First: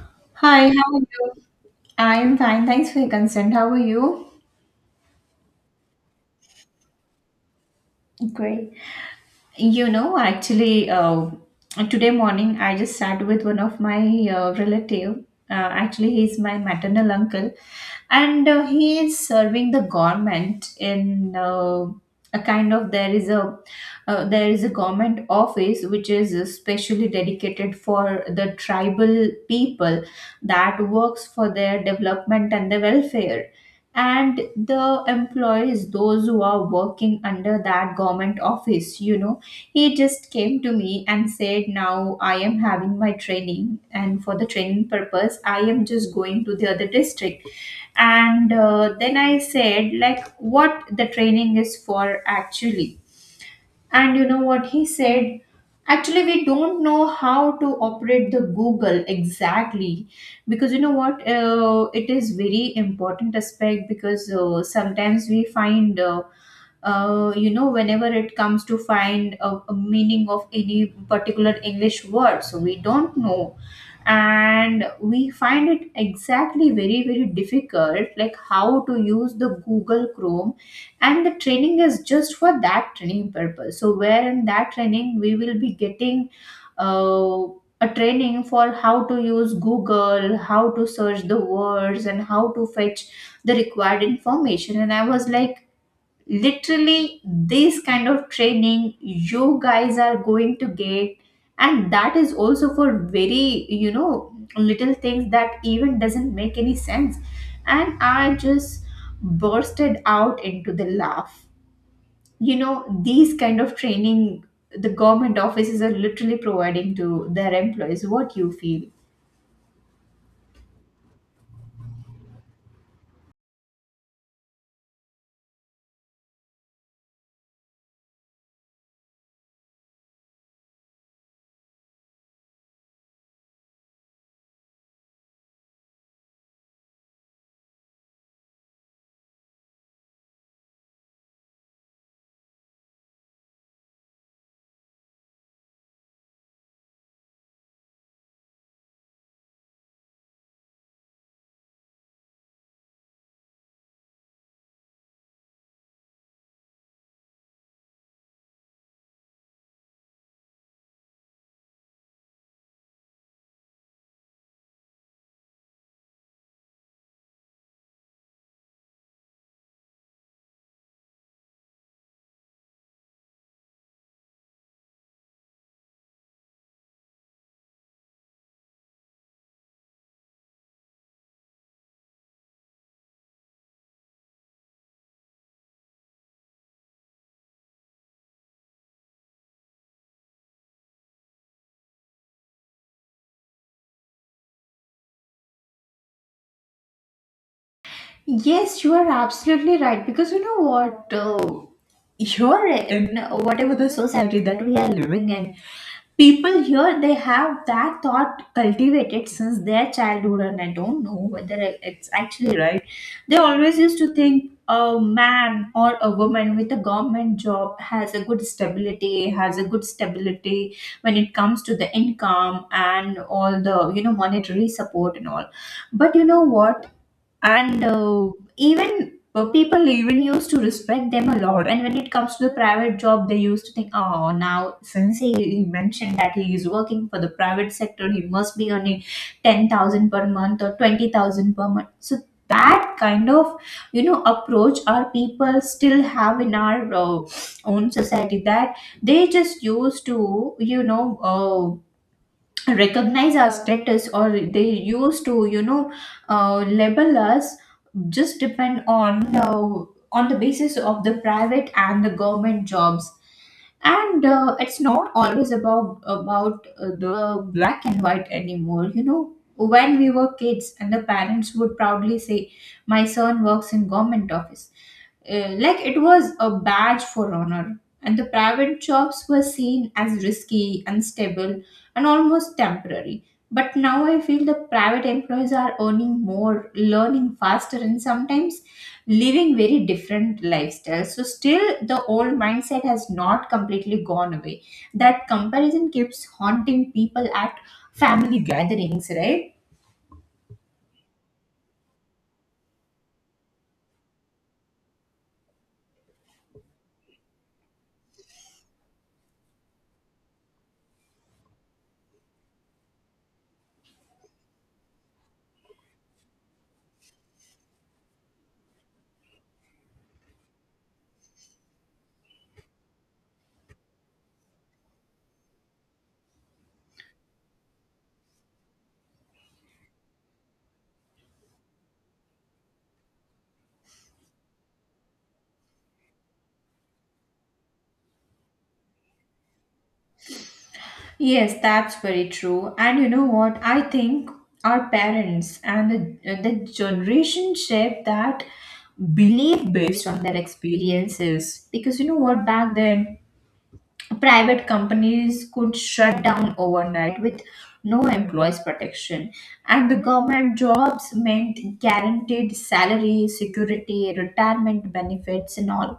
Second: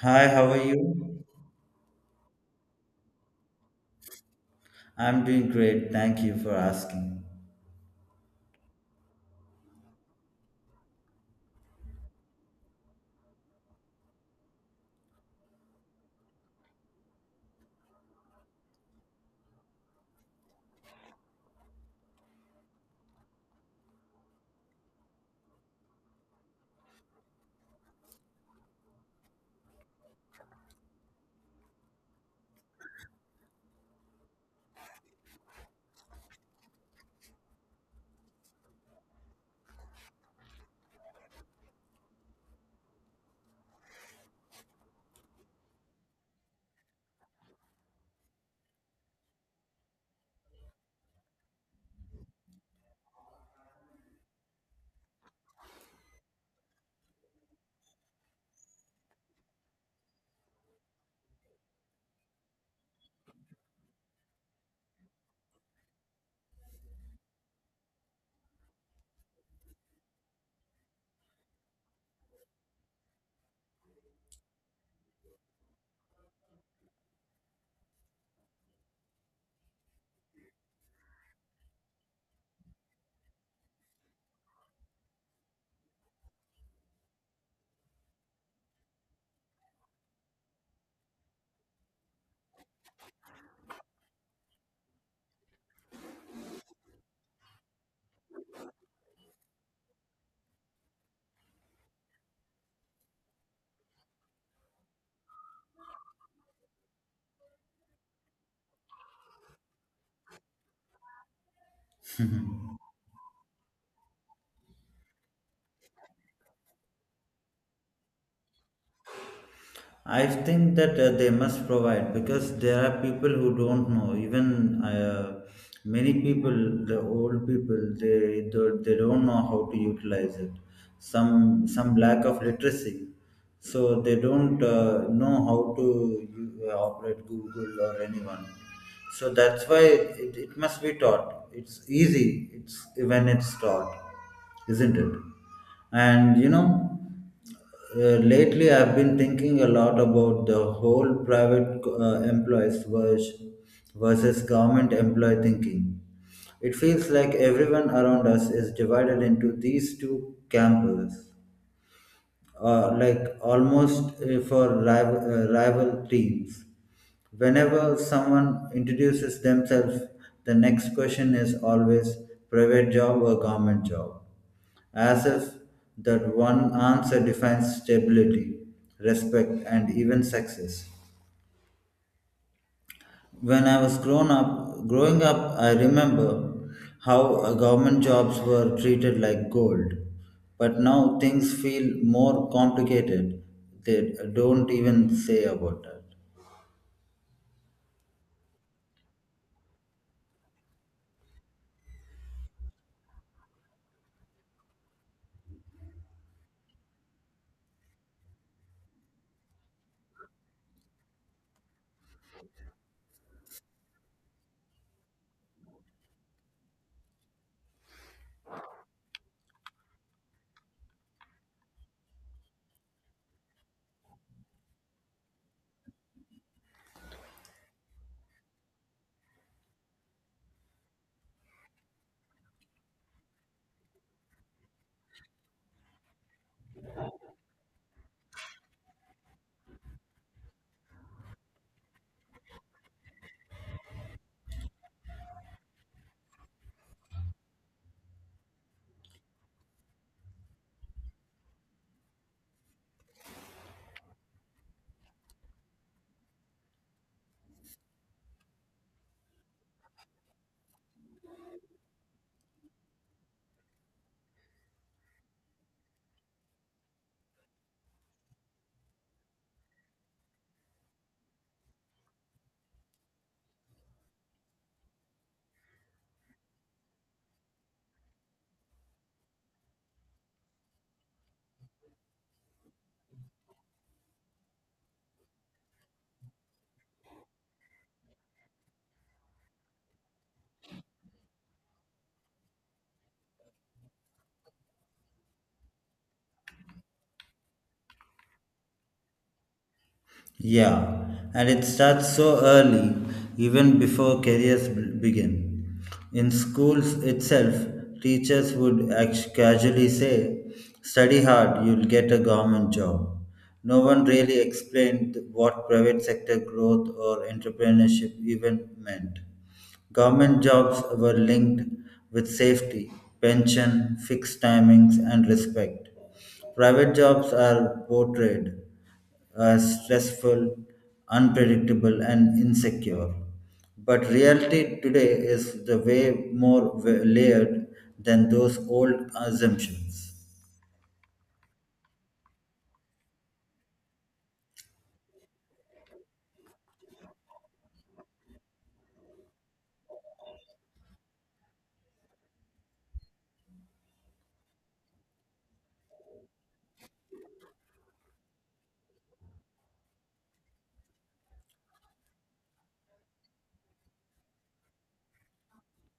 Hi, how are Hi, how are you? you? I'm fine. Thanks for your consent. How are you? I'm doing great. Thank you for asking. Great. You know, actually, uh, today morning I just sat with one of my relative. He's my maternal uncle, and he is serving the government in a kind of there is a government office which is specially dedicated for the tribal people that works for their development and the welfare, and the employees those who are working under that government office. You know, he just came to me and said, now I am having my training, and for the training purpose I am just going to the other district. And then I said, like, what the training is for, actually. And you know what he said? Actually, we don't know how to operate the Google exactly, because you know what? It is very important aspect, because sometimes we find, you know, whenever it comes to find a meaning of any particular English word, so we don't know. And we find it exactly very, very difficult, like how to use the Google Chrome. And the training is just for that training purpose, so where in that training we will be getting uh, a training for how to use Google, how to search the words, and how to fetch the required information. And I was like, literally, this kind of training you guys are going to get? And that is also for very, you know, little things that even doesn't make any sense. And I just bursted out into the laugh. You know, these kind of training the government offices are literally providing to their employees, what you feel? I think that they must provide because there are people who don't know. Even many people, the old people, they don't know how to utilize it. Some lack of literacy, so they don't know how to operate Google or anyone. So that's why it must be taught. It's easy. It's when it's taught, isn't it? And you know, lately I've been thinking a lot about the whole private versus government employee thinking. It feels like everyone around us is divided into these two camps like almost for rival teams. Whenever someone introduces themselves, the next question is always private job or government job, as if that one answer defines stability, respect, and even success when I was grown up, growing up, I remember how government jobs were treated like gold. But now things feel more complicated. They don't even say about that. Yes, you are absolutely right. Because you know what? Here in whatever the society that we are living in, people here they have that thought cultivated since their childhood, and I don't know whether it's actually right. They always used to think a man or a woman with a government job has a good stability, has a good stability when it comes to the income and all the, you know, monetary support and all. But you know what? And even people even used to respect them a lot. And when it comes to the private job, they used to think, oh, now since he mentioned that he is working for the private sector, he must be earning 10,000 per month or 20,000 per month. So that kind of, you know, approach our people still have in our own society, that they just used to, you know, recognize our status, or they used to, you know, label us just depend on the basis of the private and the government jobs. And it's not always about the black and white anymore, you know. When we were kids and the parents would proudly say, my son works in government office, like it was a badge for honor, and the private jobs were seen as risky, unstable, and almost temporary. But now I feel the private employees are earning more, learning faster, and sometimes living very different lifestyles. So, still, the old mindset has not completely gone away. That comparison keeps haunting people at family gatherings, right? Yeah, and it starts so early, even before careers begin. In schools itself, teachers would casually say, "Study hard, you'll get a government job." No one really explained what private sector growth or entrepreneurship even meant. Government jobs were linked with safety, pension, fixed timings, and respect. Private jobs are portrayed stressful, unpredictable, and insecure. But reality today is the way more layered than those old assumptions. Yes, that's very true. And you know what? I think our parents and the generation shape that belief based on their experiences. Because you know what, back then, private companies could shut down overnight with no employees protection, and the government jobs meant guaranteed salary, security, retirement benefits and all.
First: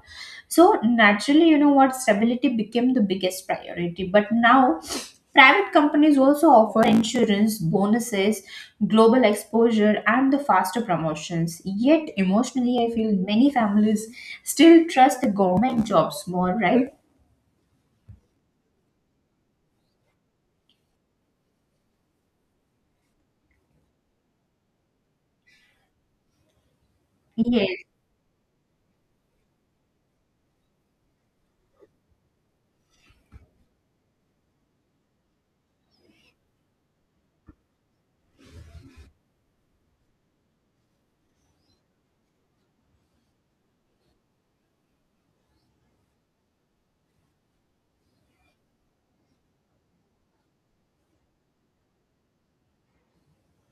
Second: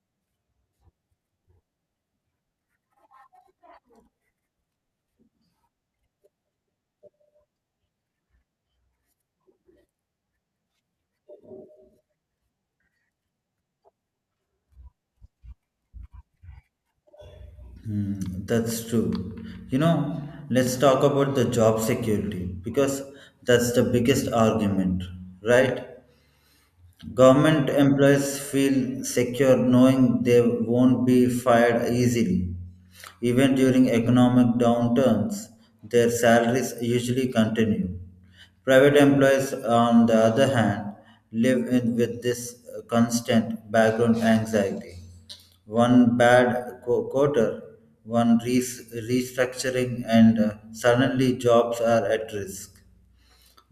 So naturally, you know what, stability became the biggest priority. But now private companies also offer insurance, bonuses, global exposure, and the faster promotions. Yet emotionally I feel many families still trust the government jobs more, right? Hmm, that's true. You know, let's talk about the job security because that's the biggest argument, right? Government Yes. employees feel secure knowing they won't be fired easily. Even during economic downturns, their salaries usually continue. Private employees, on the other hand, live in with this constant background anxiety. One bad quarter, one restructuring, and suddenly jobs are at risk.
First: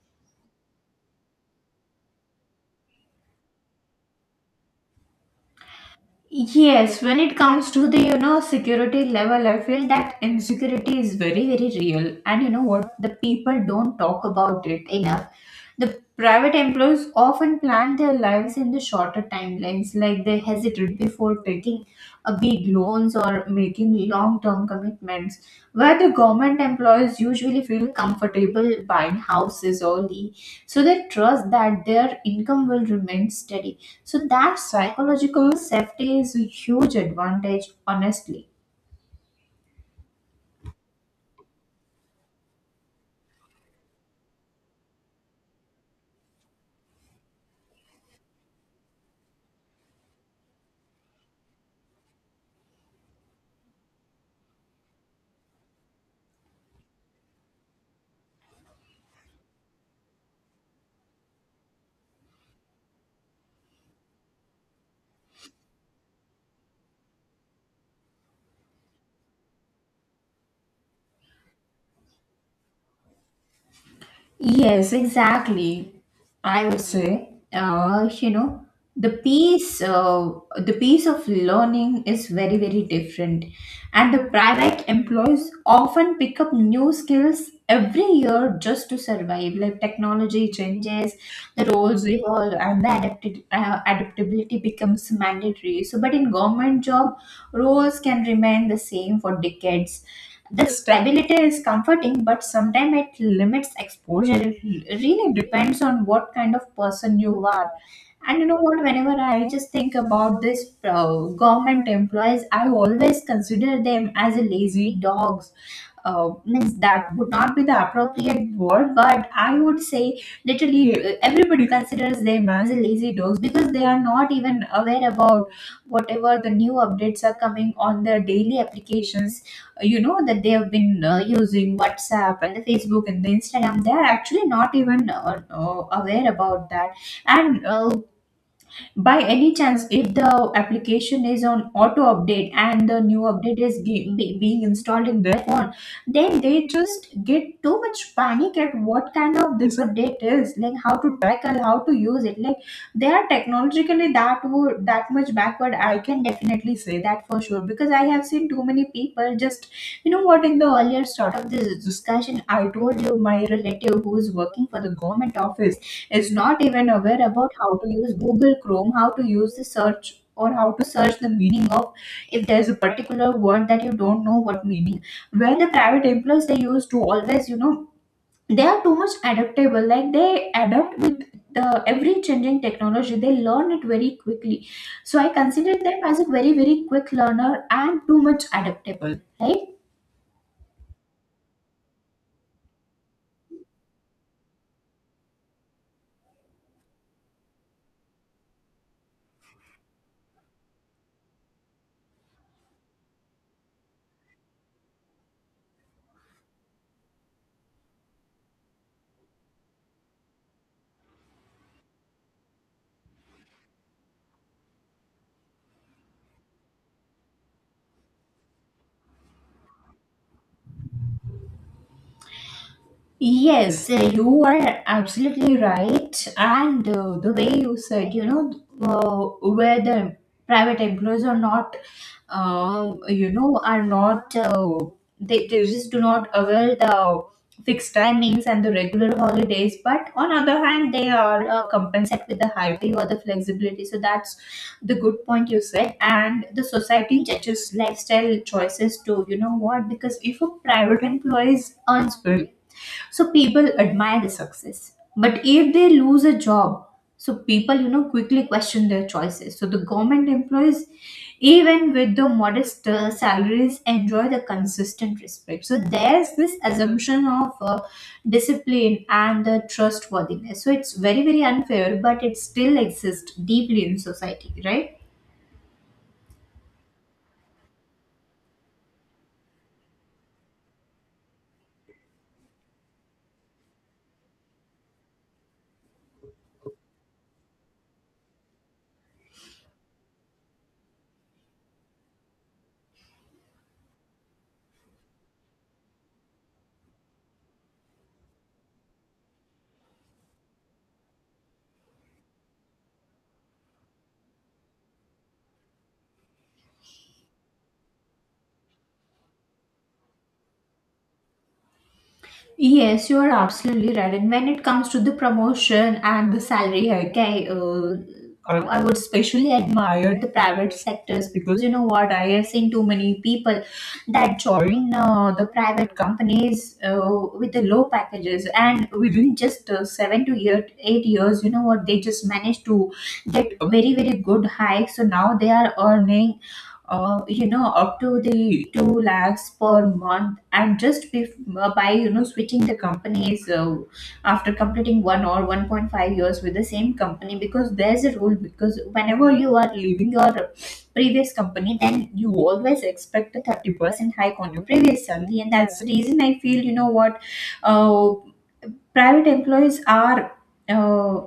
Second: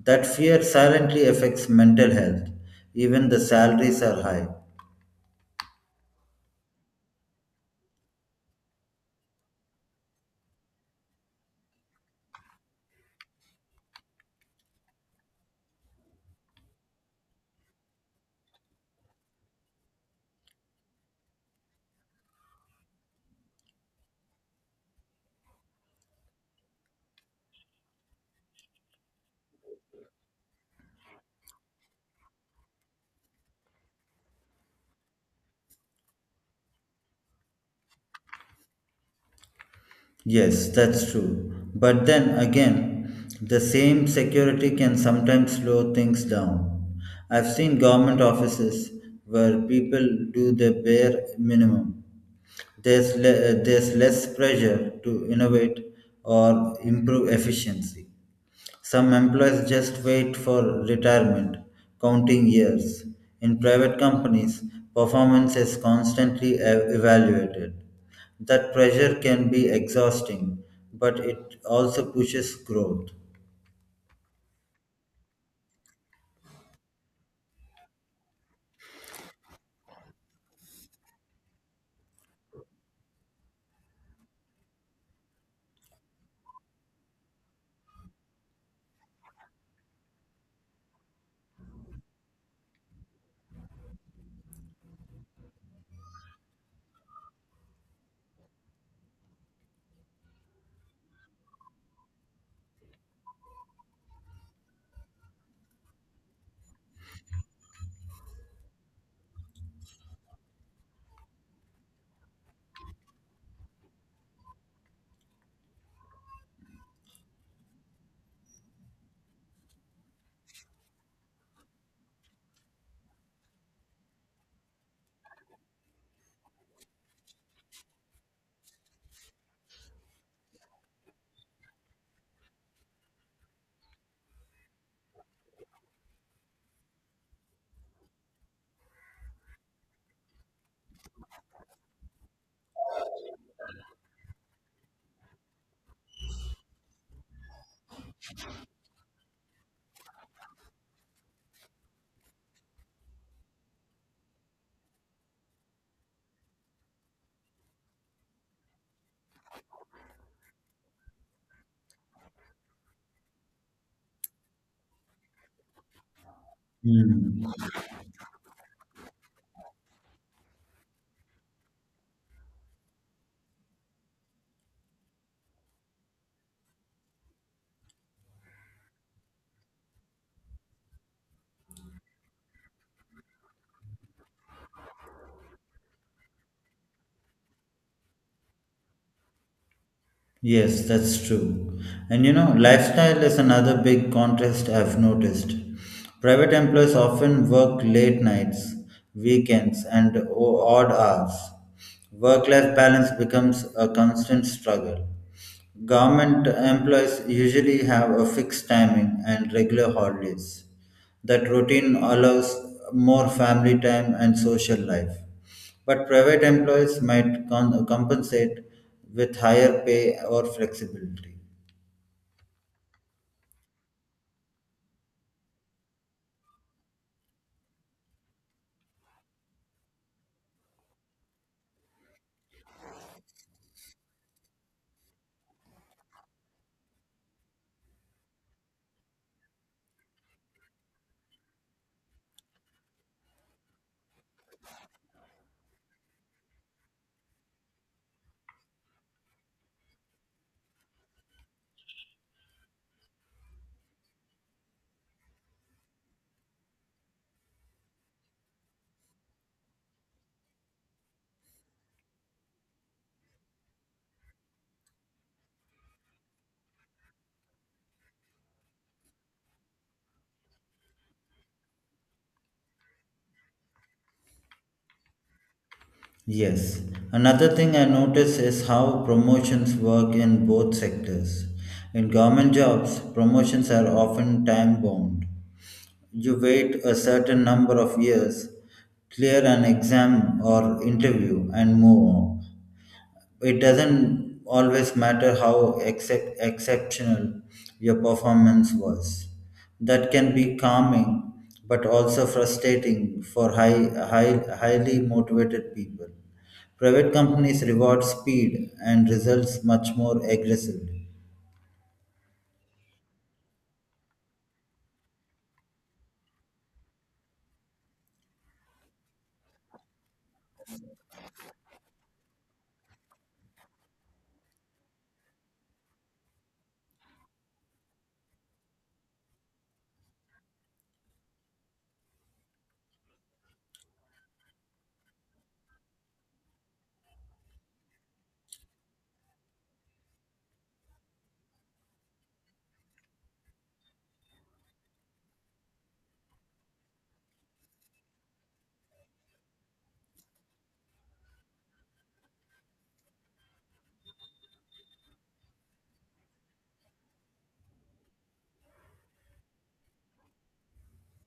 That fear silently affects mental health, even the salaries are high. Yes, when it comes to the, you know, security level, I feel that insecurity is very very real, and you know what, the people don't talk about it enough. The private employees often plan their lives in the shorter timelines, like they hesitate before taking a big loans or making long-term commitments, where the government employees usually feel comfortable buying houses early, so they trust that their income will remain steady. So that psychological safety is a huge advantage, honestly. Yes, that's true. But then again, the same security can sometimes slow things down. I've seen government offices where people do the bare minimum. There's less pressure to innovate or improve efficiency. Some employees just wait for retirement, counting years. In private companies, performance is constantly evaluated. That pressure can be exhausting, but it also pushes growth. Yes, exactly. I would say, you know, the piece, uh, the piece of learning is very, very different, and the private employees often pick up new skills every year just to survive. Like technology changes, the roles evolve, and adaptability becomes mandatory. So, but in government job, roles can remain the same for decades. This stability is comforting, but sometimes it limits exposure. It really depends on what kind of person you are. And you know what? Whenever I just think about this government employees, I always consider them as a lazy dogs. Means that would not be the appropriate word, but I would say literally everybody considers them as a lazy dogs, because they are not even aware about whatever the new updates are coming on their daily applications, you know, that they have been using WhatsApp and the Facebook and the Instagram. They are actually not even aware about that. And by any chance, if the application is on auto update and the new update is being installed in their phone, then they just get too much panic at what kind of this update is, like how to tackle, how to use it. Like, they are technologically that much backward, I can definitely say that for sure, because I have seen too many people just, you know what, in the earlier start of this discussion I told you, my relative who is working for the government office is not even aware Hmm. about how to use Google Chrome, how to use the search, or how to search the meaning of, if there's a particular word that you don't know what meaning. Where the private employees, they used to always, you know, they are too much adaptable. Like, they adapt with the every changing technology. They learn it very quickly. So I consider them as a very, very quick learner and too much adaptable, right? Yes, that's true. And you know, lifestyle is another big contrast I've noticed. Private employees often work late nights, weekends, and odd hours. Work life balance becomes a constant struggle. Government employees usually have a fixed timing and regular holidays. That routine allows more family time and social life. But private employees might compensate with higher pay or flexibility. Yes, you are absolutely right. And the way you said, you know, where the private employers are not, you know, are not, they just do not avail the fixed timings and the regular holidays. But on other hand, they are compensated with the high pay or the flexibility. So that's the good point you said. And the society judges lifestyle choices too, you know what? Because if a private employee earns well, so people admire the success. But if they lose a job, so people, you know, quickly question their choices. So the government employees, even with the modest salaries, enjoy the consistent respect. So there's this assumption of discipline and the trustworthiness. So it's very, very unfair, but it still exists deeply in society, right? Yes. Another thing I notice is how promotions work in both sectors. In government jobs, promotions are often time bound. You wait a certain number of years, clear an exam or interview, and move on. It doesn't always matter how exceptional your performance was. That can be calming, but also frustrating for highly motivated people. Private companies reward speed and results much more aggressively. Yes, you are absolutely right. And when it comes to the promotion and the salary hike, I would especially admire the private sectors, because you know what? I have seen too many people that join the private companies with the low packages, and within just 8 years, you know what? They just managed to get very, very good hikes. So now they are earning, you know, up to the 2 lakhs per month, and just by, you know, switching the companies after completing one or 1.5 years with the same company, because there's a rule, because whenever you are leaving your previous company, then you always expect a 30% hike on your previous salary. And that's the reason, I feel, you know what, uh, private employees are, uh,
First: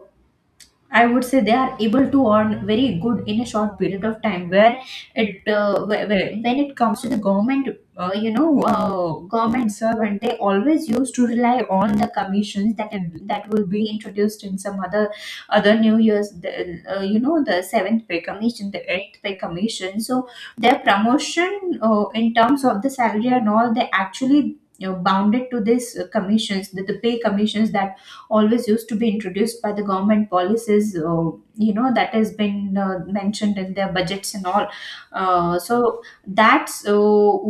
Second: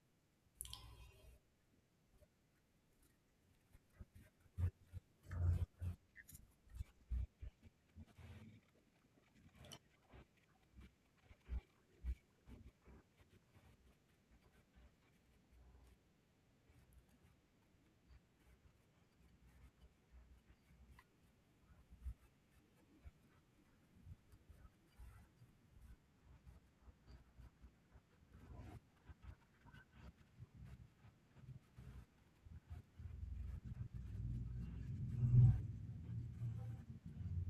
I would say, they are able to earn very good in a short period of time. Where when it comes to the government, you know, government servant, they always used to rely on the commissions that that will be introduced in some other New Year's, you know, the seventh pay commission, the eighth pay commission. So their promotion in terms of the salary and all, they actually. Bounded to this commissions, the pay commissions that always used to be introduced by the government policies, that has been mentioned in their budgets and all. So that's uh,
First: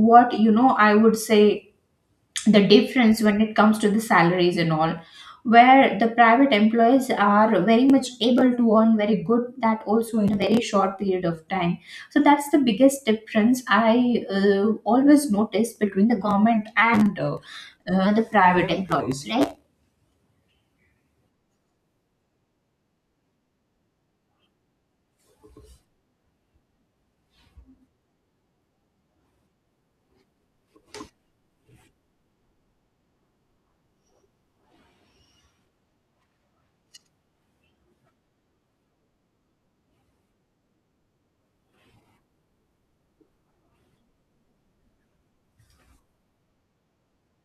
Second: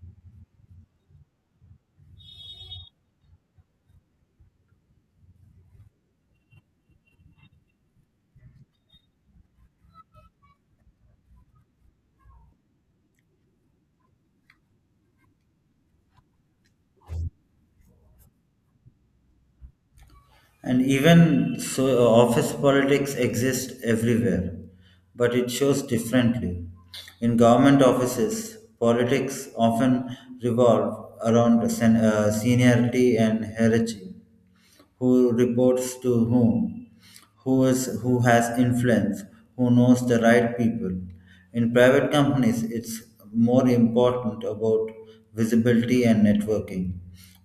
what you know I would say the difference when it comes to the salaries and all, where the private employees are very much able to earn very good, that also in a very short period of time. So that's the biggest difference I always notice between the government and the private employees, right? And even so, office politics exists everywhere, but it shows differently. In government offices, politics often revolve around seniority and hierarchy, who reports to whom, who has influence, who knows the right people. In private companies, it's more important about visibility and networking.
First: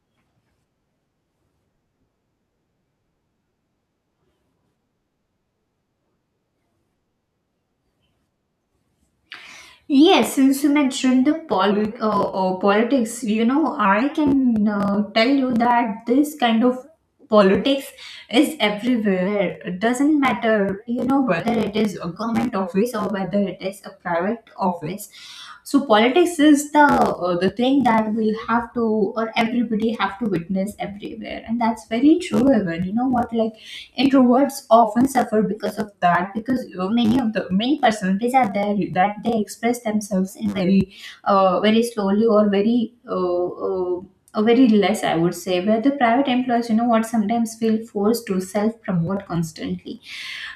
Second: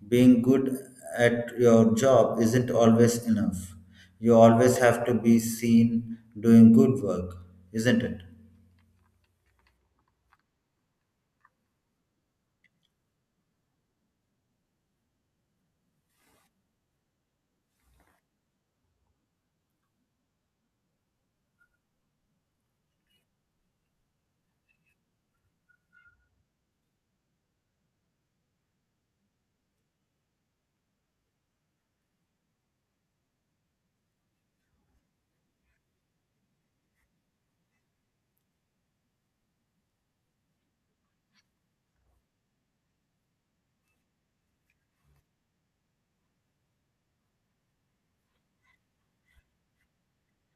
Being good at your job isn't always enough. You always have to be seen doing good work, isn't it? Yes, since you mentioned the politics, I can tell you that this kind of politics is everywhere. It doesn't matter, whether it is a government office or whether it is a private office. So politics is the thing that we'll have to, or everybody have to witness everywhere, and that's very true. Even you know what, like introverts often suffer because of that, because many of the many personalities are there that they express themselves in very slowly, or very less, I would say, where the private employees, you know what sometimes feel forced to self promote constantly,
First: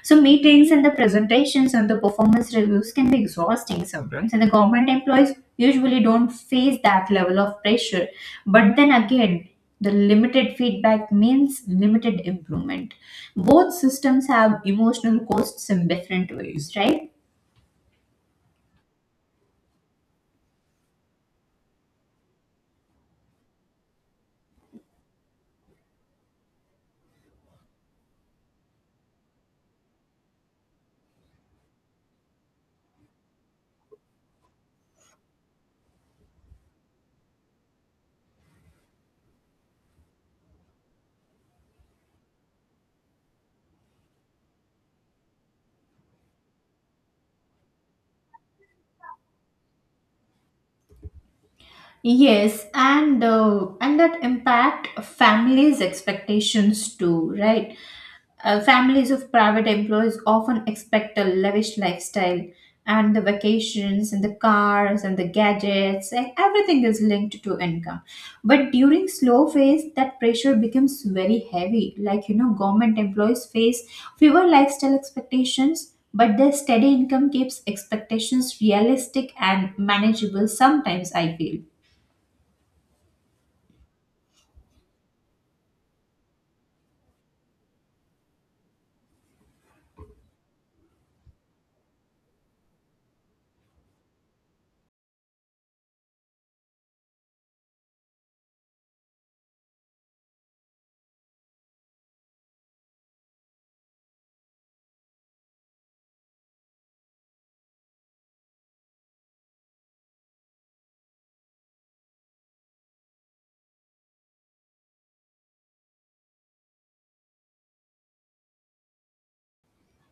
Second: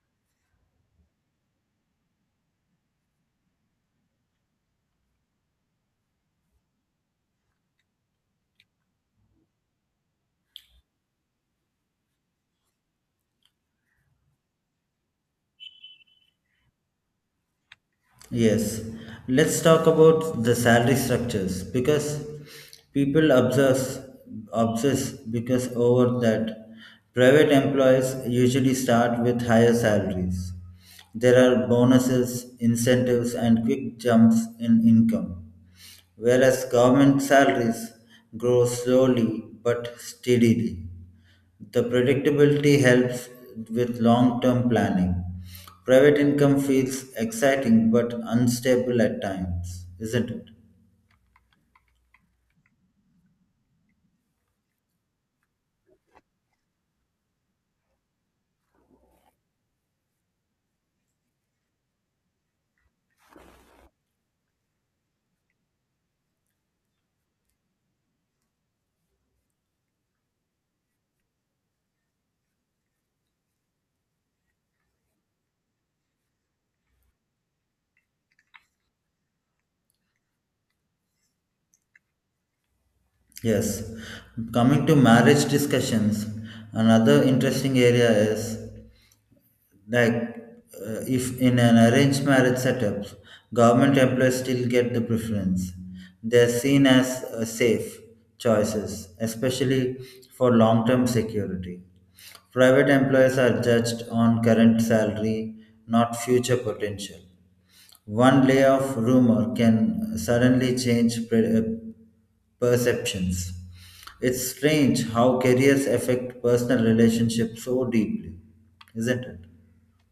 so meetings and the presentations and the performance reviews can be exhausting sometimes, and the government employees usually don't face that level of pressure. But then again, the limited feedback means limited improvement. Both systems have emotional costs in different ways, right? Yes, let's talk about the salary structures because people obsess obsess because over that. Private employees usually start with higher salaries. There are bonuses, incentives, and quick jumps in income, whereas government salaries grow slowly but steadily. The predictability helps with long term planning. Private income feels exciting but unstable at times, isn't it? Yes, and that impact families' expectations too, right? Families of private employees often expect a lavish lifestyle, and the vacations, and the cars, and the gadgets, and everything is linked to income. But during slow phase, that pressure becomes very heavy. Like you know, government employees face fewer lifestyle expectations. But their steady income keeps expectations realistic and manageable sometimes, I feel. Yes. Coming to marriage discussions, another interesting area is, like, if in an arranged marriage setup, government employees still get the preference. They're seen as safe choices, especially for long-term security. Private employees are judged on current salary, not future potential. One layoff rumor can suddenly change perceptions. It's strange how careers affect personal relationships so deeply, isn't it?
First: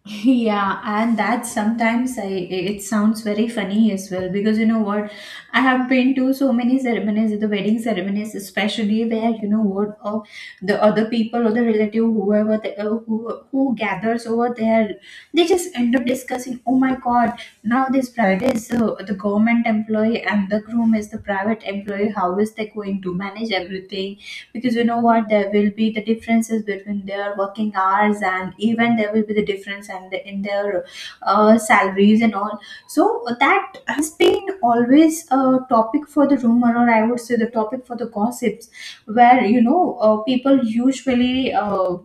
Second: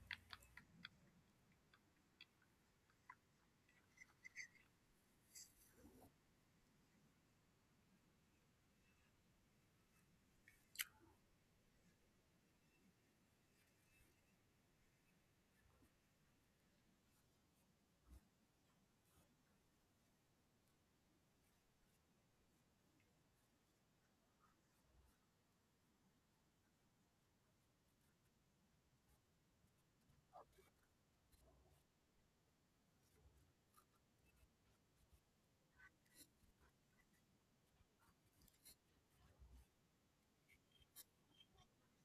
Yeah, and that sometimes I it sounds very funny as well, because you know what, I have been to so many ceremonies, the wedding ceremonies especially, where you know what, the other people or the relative, whoever the, who gathers over there, they just end up discussing, oh my god, now this bride is the government employee and the groom is the private employee. How is they going to manage everything, because you know what, there will be the differences between their working hours, and even there will be the difference and in their salaries and all. So that has been always a topic for the rumor, or I would say, the topic for the gossips, where people usually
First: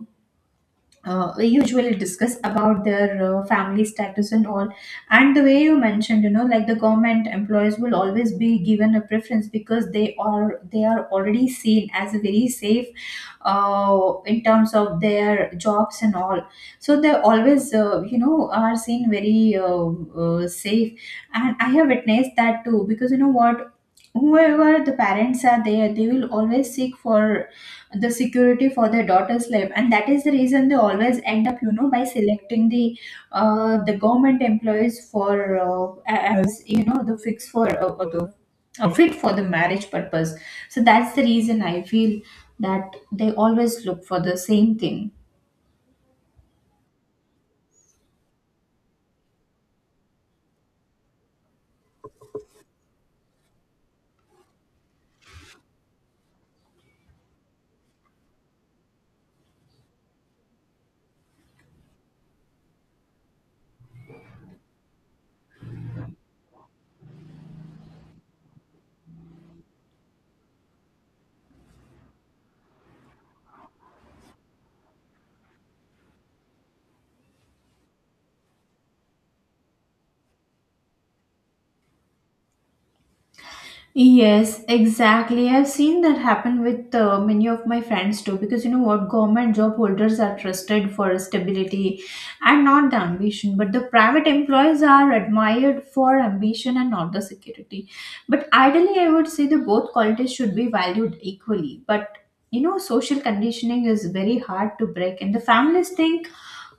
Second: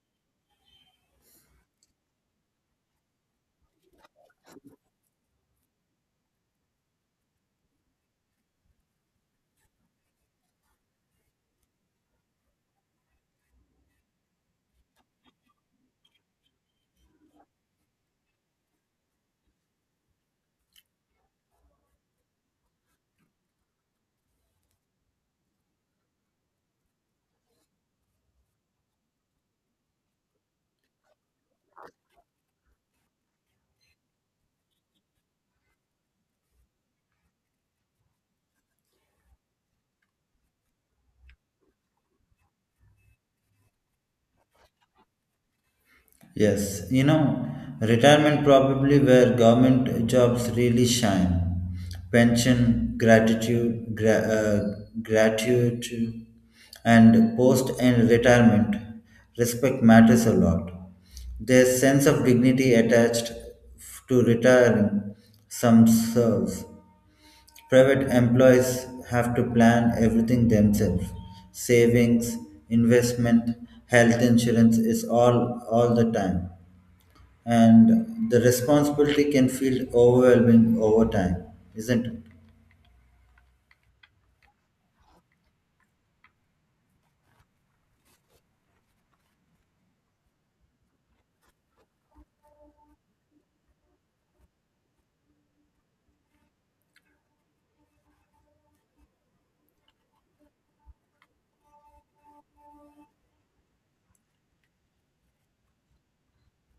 we usually discuss about their family status and all. And the way you mentioned, like the government employees will always be given a preference, because they are already seen as a very safe, in terms of their jobs and all. So they always are seen very safe. And I have witnessed that too, because you know what, whoever the parents are there, they will always seek for the security for their daughter's life, and that is the reason they always end up, by selecting the government employees for, as you know, the fix for the fit for the marriage purpose. So that's the reason I feel that they always look for the same thing. Yes, you know, retirement probably where government jobs really shine. Pension, gratitude, gratitude, and post and retirement respect matters a lot. There's sense of dignity attached to retiring some serves. Private employees have to plan everything themselves. Savings, investment, health insurance is all the time, and the responsibility can feel overwhelming over time, isn't it? Yes, exactly. I've seen that happen with many of my friends too, because you know what, government job holders are trusted for stability and not the ambition, but the private employees are admired for ambition and not the security. But ideally, I would say the both qualities should be valued equally. But you know, social conditioning is very hard to break, and the families think,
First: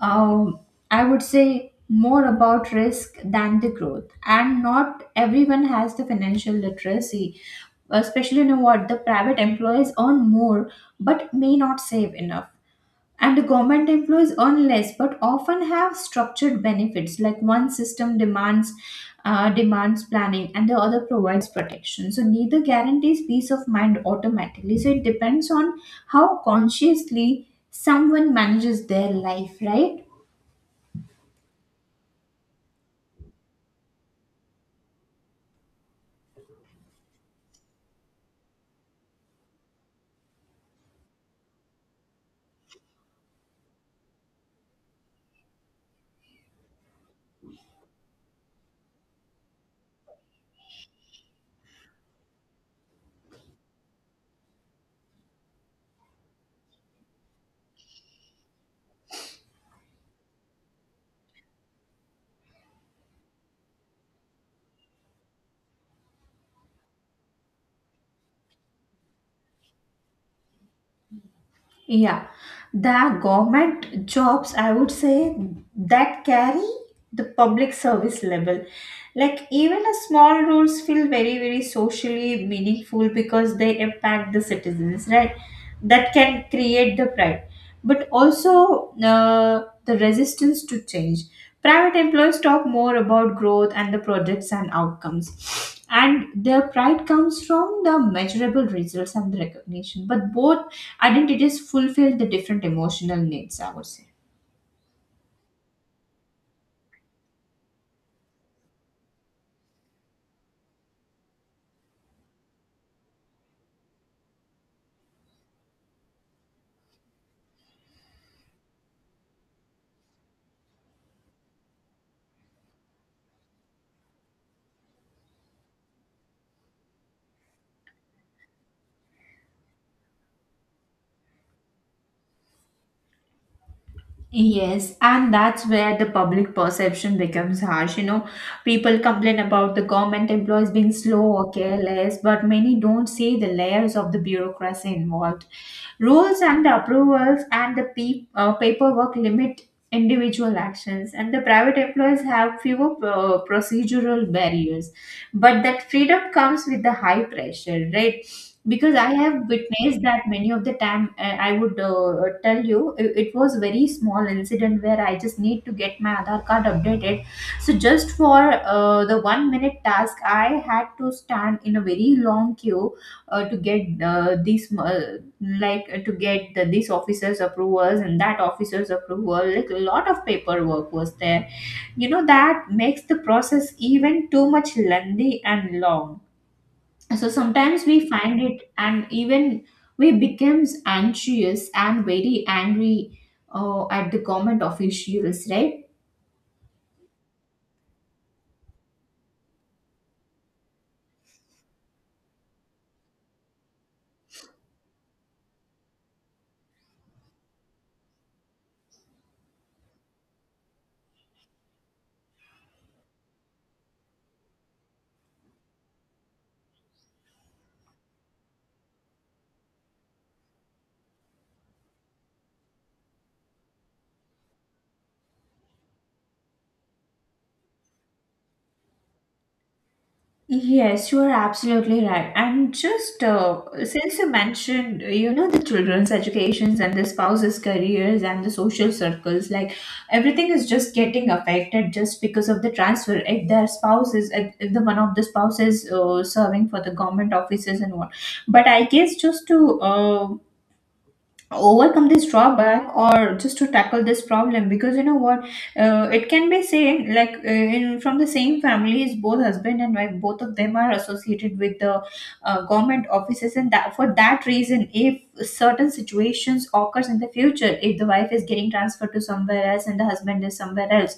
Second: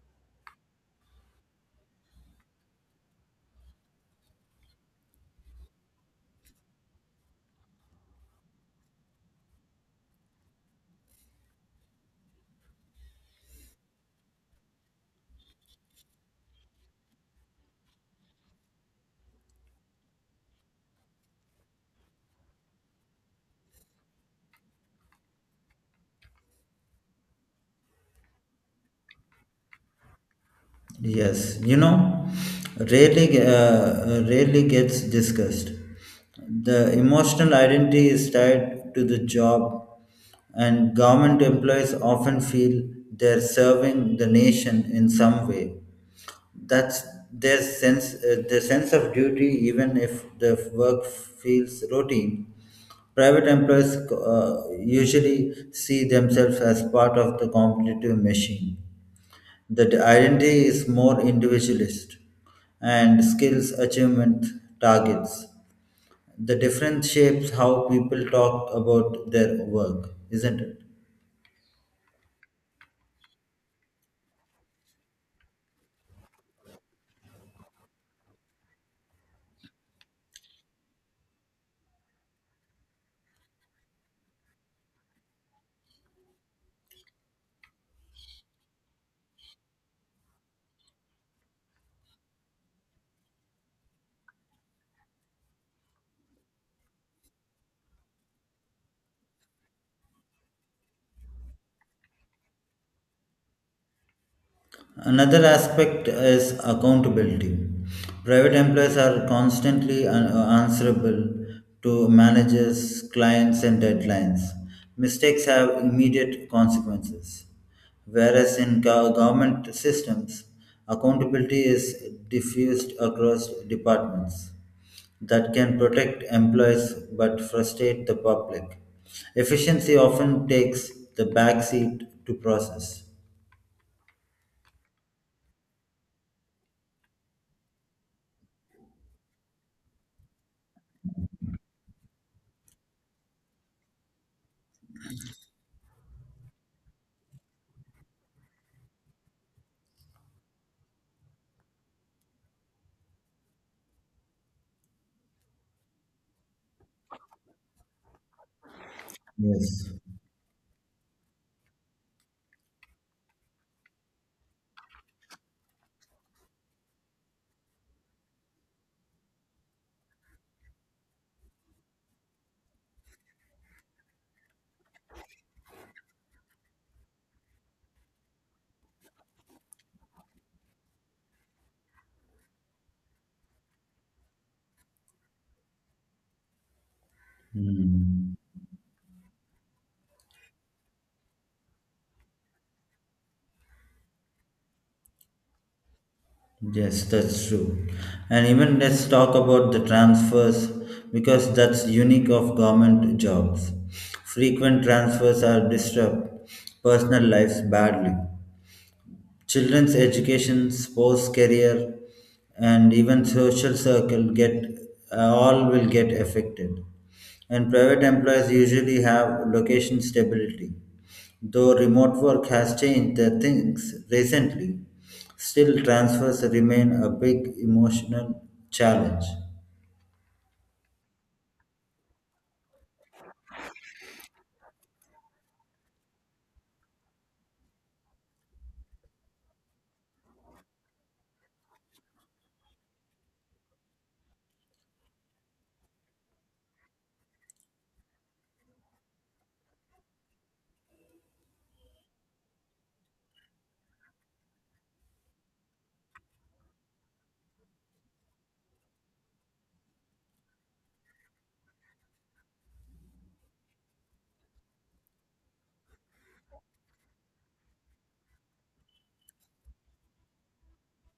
um, I would say, more about risk than the growth. And not everyone has the financial literacy, especially you know what, the private employees earn more but may not save enough. And the government employees earn less but often have structured benefits, like one system demands planning, and the other provides protection. So neither guarantees peace of mind automatically. So it depends on how consciously someone manages their life, right? Yes, you know, rarely gets discussed. The emotional identity is tied to the job, and government employees often feel they're serving the nation in some way. That's their sense of duty, even if the work feels routine. Private employers usually see themselves as part of the competitive machine. The identity is more individualist and skills, achievement, targets. The difference shapes how people talk about their work, isn't it? Yeah, the government jobs, I would say, that carry the public service level. Like, even a small roles feel very, very socially meaningful because they impact the citizens, right? That can create the pride, but also the resistance to change. Private employers talk more about growth and the projects and outcomes, and their pride comes from the measurable results and the recognition. But both identities fulfill the different emotional needs, I would say. Another aspect is accountability. Private employees are constantly answerable to managers, clients, and deadlines. Mistakes have immediate consequences. Whereas in government systems, accountability is diffused across departments that can protect employees but frustrate the public. Efficiency often takes the backseat to process. Yes, and that's where the public perception becomes harsh. You know, people complain about the government employees being slow or careless, but many don't see the layers of the bureaucracy involved. Rules and approvals and the paperwork limit individual actions, and the private employees have fewer procedural barriers. But that freedom comes with the high pressure, right? Because I have Yes. witnessed that many of the time, I would tell you, it was very small incident where I just need to get my Aadhaar card updated. So just for the 1 minute task, I had to stand in a very long queue, to get these, like to get this officer's approvals and that officer's approval. Like a lot of paperwork was there, you know, that makes the process even too much lengthy and long. So sometimes we Hmm. find it, and even we becomes anxious and very angry at the government officials, right? Yes, that's true. And even let's talk about the transfers because that's unique of government jobs. Frequent transfers are disrupt personal lives badly. Children's education, sports, career, and even social circle get all will get affected. And private employers usually have location stability. Though remote work has changed the things recently, still transfers remain a big emotional challenge. Yes, you are absolutely right. And just since you mentioned, you know, the children's educations and the spouses' careers and the social circles, like everything is just getting affected just because of the transfer. If their spouse is, if the one of the spouses serving for the government offices and what, but I guess just to overcome this drawback, or just to tackle this problem, because you know what, it can be same, like in from the same families, both husband and wife, both of them are associated with the government offices, and that for that reason, if certain situations occurs in the future, if the wife is getting transferred to somewhere else and the husband is somewhere else,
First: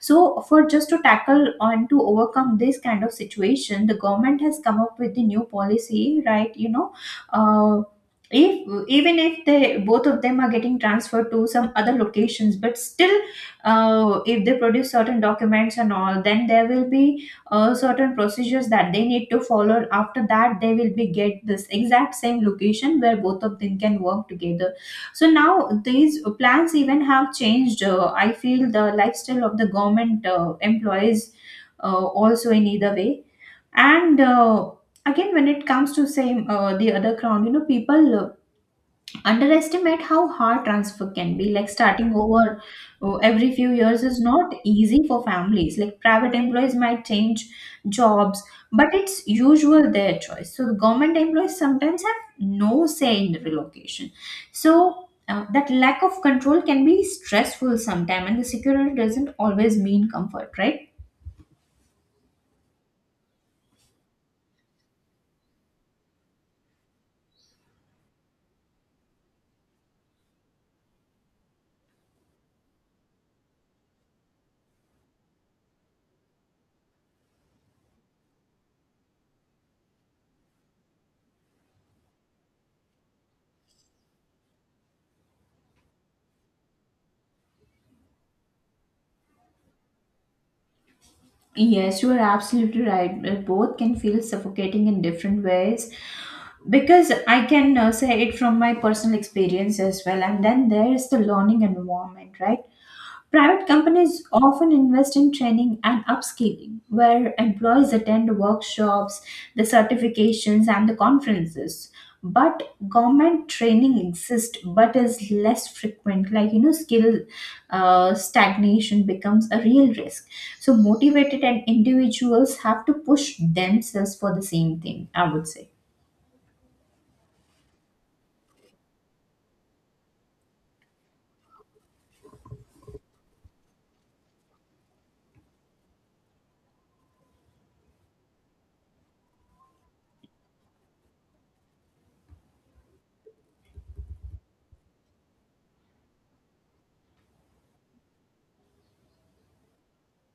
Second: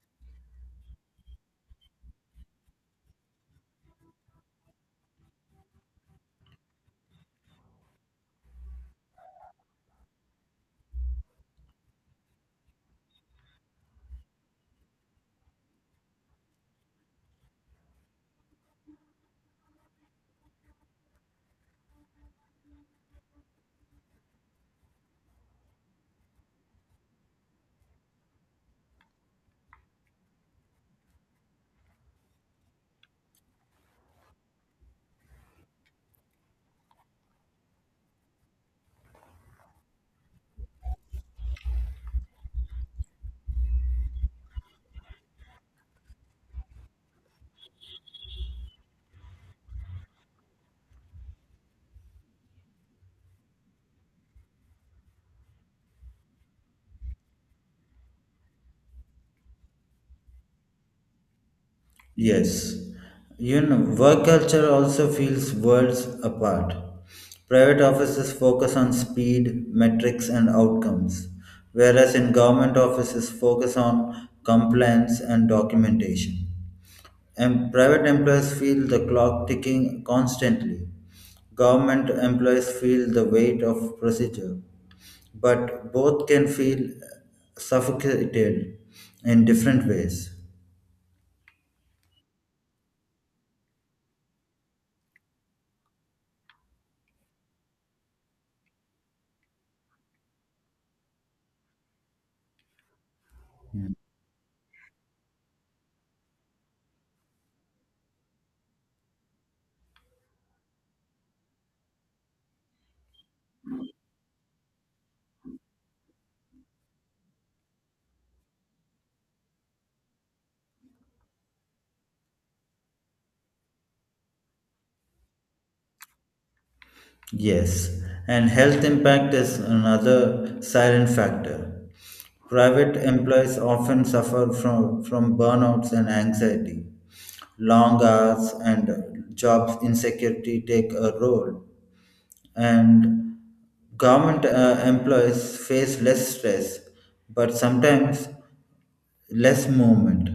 so for just to tackle and to overcome this kind of situation, the government has come up with the new policy, right? You know, uh, if even if they both of them are getting transferred to some other locations, but still, if they produce certain documents and all, then there will be certain procedures that they need to follow, after that they will be get this exact same location where both of them can work together. So now these plans even have changed. I feel the lifestyle of the government employees, also in either way. And again, when it comes to same, the other crowd, you know, people underestimate how hard transfer can be, like starting over every few years is not easy for families. Like private employees might change jobs, but it's usual their choice, so the government employees sometimes have no say in the relocation. So that lack of control can be stressful sometimes, and the security doesn't always mean comfort, right? Yes, you know, work culture also feels worlds apart. Private offices focus on speed, metrics, and outcomes, whereas in government offices focus on compliance and documentation. And private employees feel the clock ticking constantly. Government employees feel the weight of procedure, but both can feel suffocated in different ways. Yes, you are absolutely right. Both can feel suffocating in different ways, because I can say it from my personal experience as well. And then there is the learning environment, right? Private companies often invest in training and upskilling, where employees attend workshops, the certifications, and the conferences. But government training exists but is less frequent. Like, you know, skill stagnation becomes a real risk. So, motivated and individuals have to push themselves for the same thing, I would say. Yes, and health impact is another silent factor. Private employees often suffer from, burnouts and anxiety. Long hours and job insecurity take a role, and government employees face less stress, but sometimes less movement.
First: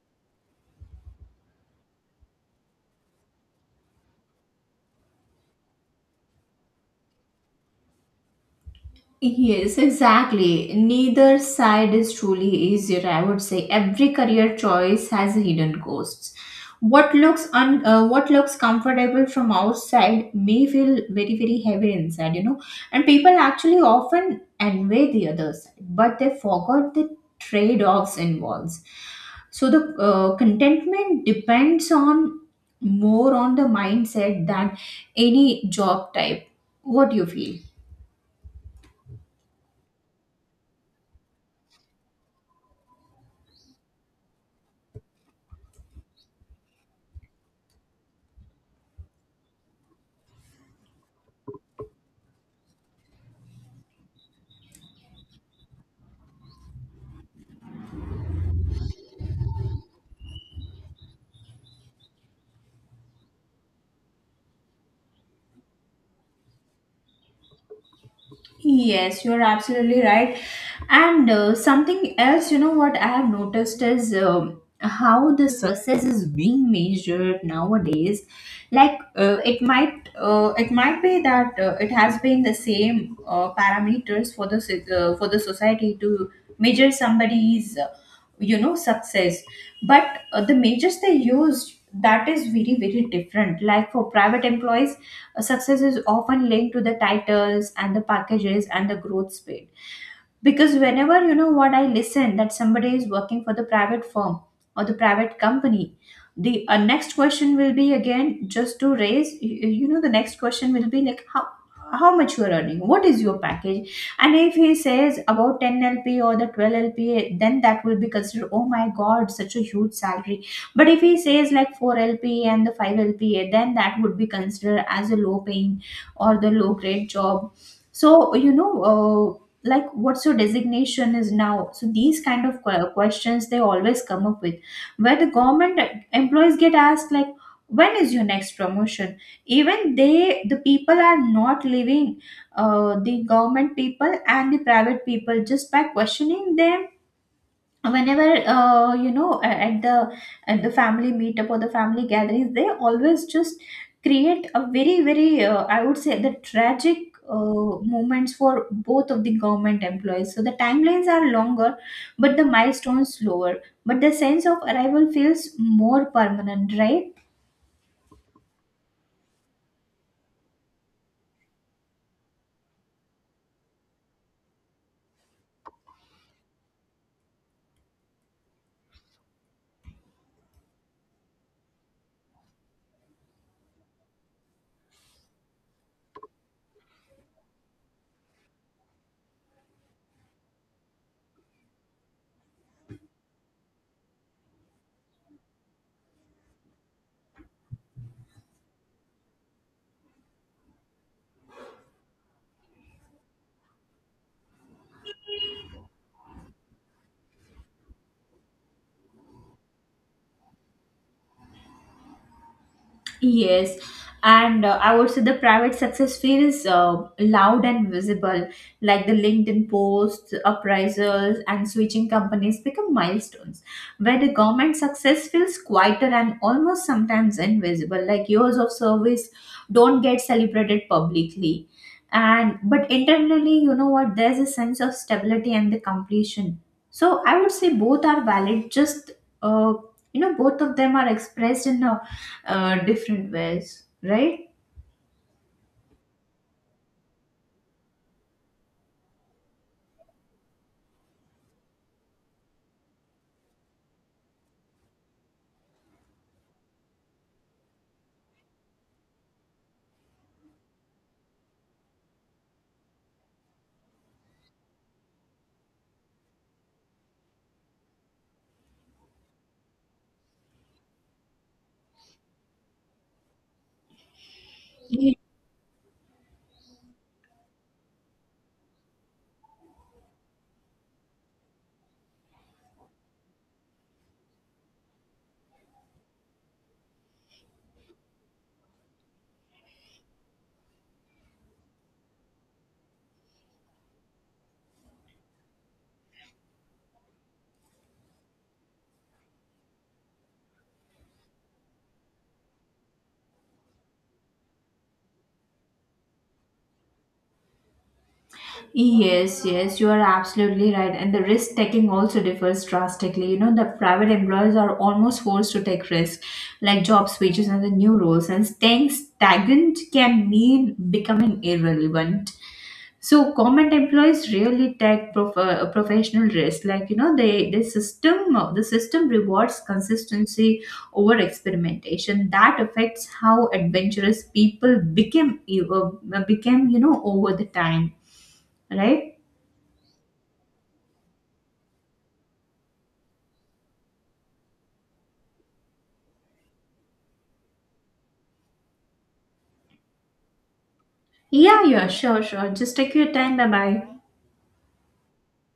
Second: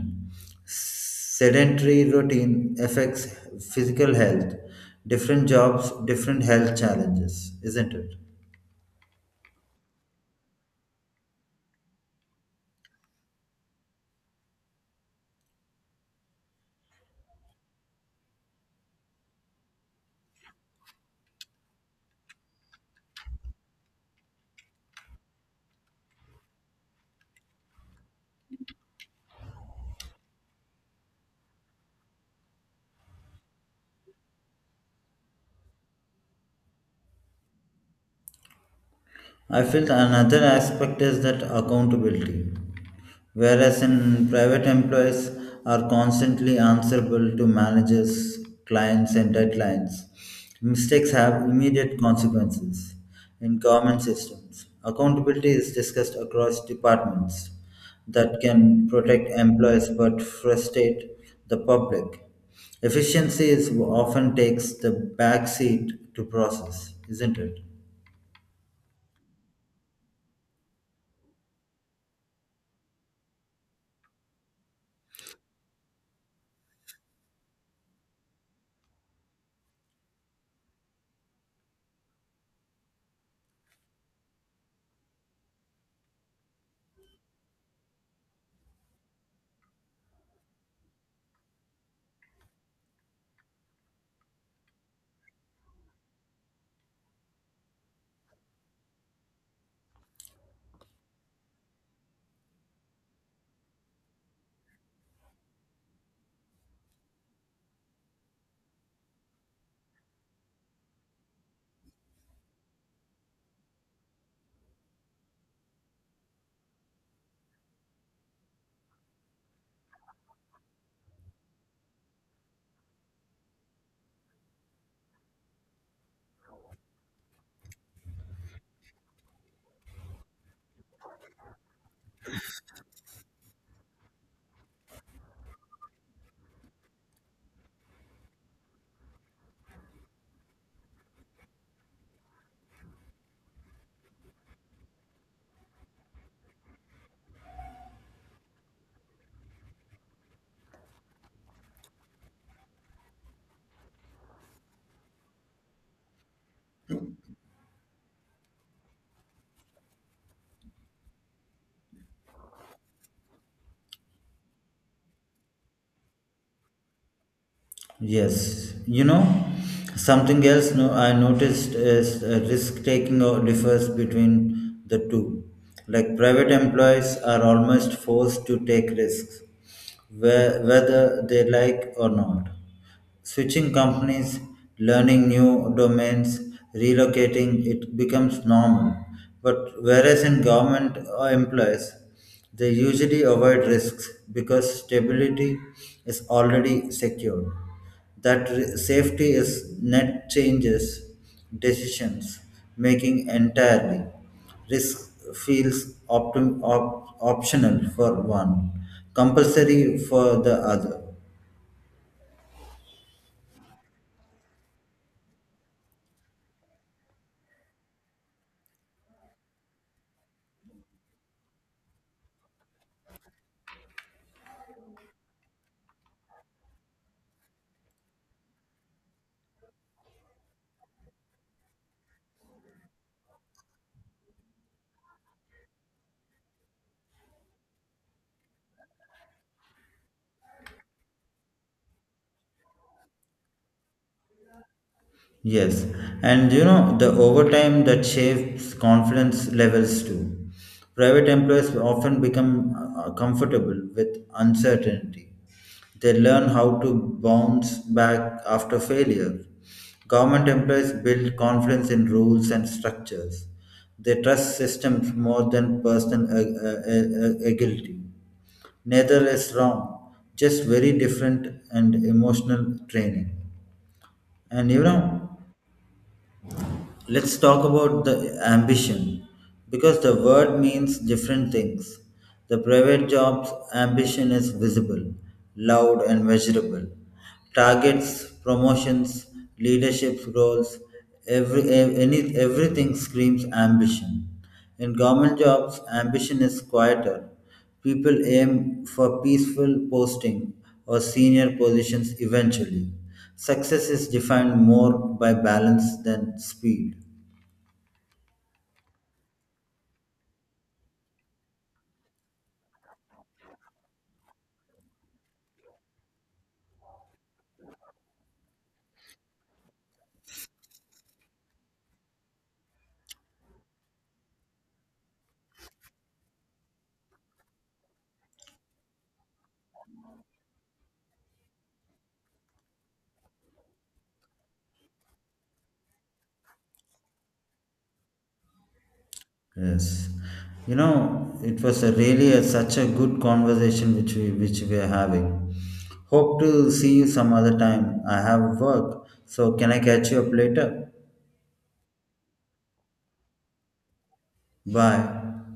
Sedentary routine affects physical health. Different jobs, different health challenges, isn't it? Yes, exactly. Neither side is truly easier, I would say. Every career choice has hidden costs. What looks comfortable from outside may feel very very heavy inside, you know. And people actually often envy the other side, but they forgot the trade-offs involved. So the contentment depends on more on the mindset than any job type. What do you feel? I feel another aspect is that accountability. Whereas in private employees are constantly answerable to managers, clients and deadlines, mistakes have immediate consequences. In government systems, accountability is discussed across departments that can protect employees but frustrate the public. Efficiency is often takes the back seat to process, isn't it? Yes, you're absolutely right. And something else, you know, what I have noticed is how the success is being measured nowadays. Like it might be that it has been the same parameters for the society to measure somebody's, success. But the measures they used, that is very very different. Like for private employees, success is often linked to the titles and the packages and the growth speed. Because whenever you know what, I listen that somebody is working for the private firm or the private company, the next question will be, again, just to raise you, you know, the next question will be like, how much you are earning, what is your package. And if he says about 10 LP or the 12 LP, then that will be considered, oh my God, such a huge salary. But if he says like 4 LP and the 5 LP, then that would be considered as a low paying or the low grade job. So, you know, like what's your designation is now. So these kind of questions they always come up with, where the government employees get asked like, when is your next promotion? Even the people are not living, the government people and the private people, just by questioning them, whenever at the family meetup or the family gatherings, they always just create a very very, I would say, the tragic moments for both of the government employees. So the timelines are longer but the milestones slower, but the sense of arrival feels more permanent, right? Yes, you know, something else, no, I noticed is risk taking or differs between the two. Like private employees are almost forced to take risks, whether they like or not. Switching companies, learning new domains, relocating, it becomes normal. But whereas in government employees, they usually avoid risks because stability is already secured. That safety is net changes decisions making entirely. Risk feels optional for one, compulsory for the other. Yes, and I would say the private success feels loud and visible, like the LinkedIn posts, appraisals, and switching companies become milestones, where the government success feels quieter and almost sometimes invisible, like years of service don't get celebrated publicly. And but internally, you know what, there's a sense of stability and the completion. So I would say both are valid, just uh, both of them are expressed in a different ways, right? Yes, and you know, the overtime that shapes confidence levels too. Private employers often become comfortable with uncertainty. They learn how to bounce back after failure. Government employees build confidence in rules and structures. They trust systems more than personal agility. Neither is wrong, just very different and emotional training. And you You know, let's talk about the ambition because the word means different things. The private job's ambition is visible, loud, and measurable. Targets, promotions, leadership roles, everything screams ambition. In government jobs, ambition is quieter. People aim for peaceful posting or senior positions eventually. Success is defined more by balance than speed. Yes, yes, you are absolutely right. And the risk taking also differs drastically. You know, the private employers are almost forced to take risks, like job switches and the new roles, and staying stagnant can mean becoming irrelevant. So, government employees really take professional risk. Like you know, the system rewards consistency over experimentation. That affects how adventurous people became over the time, right? Yes, you know, it was a really such a good conversation which we are having. Hope to see you some other time. I have work, so can I catch you up later? Yeah, yeah, sure, sure. Just take your time. Bye bye. Bye.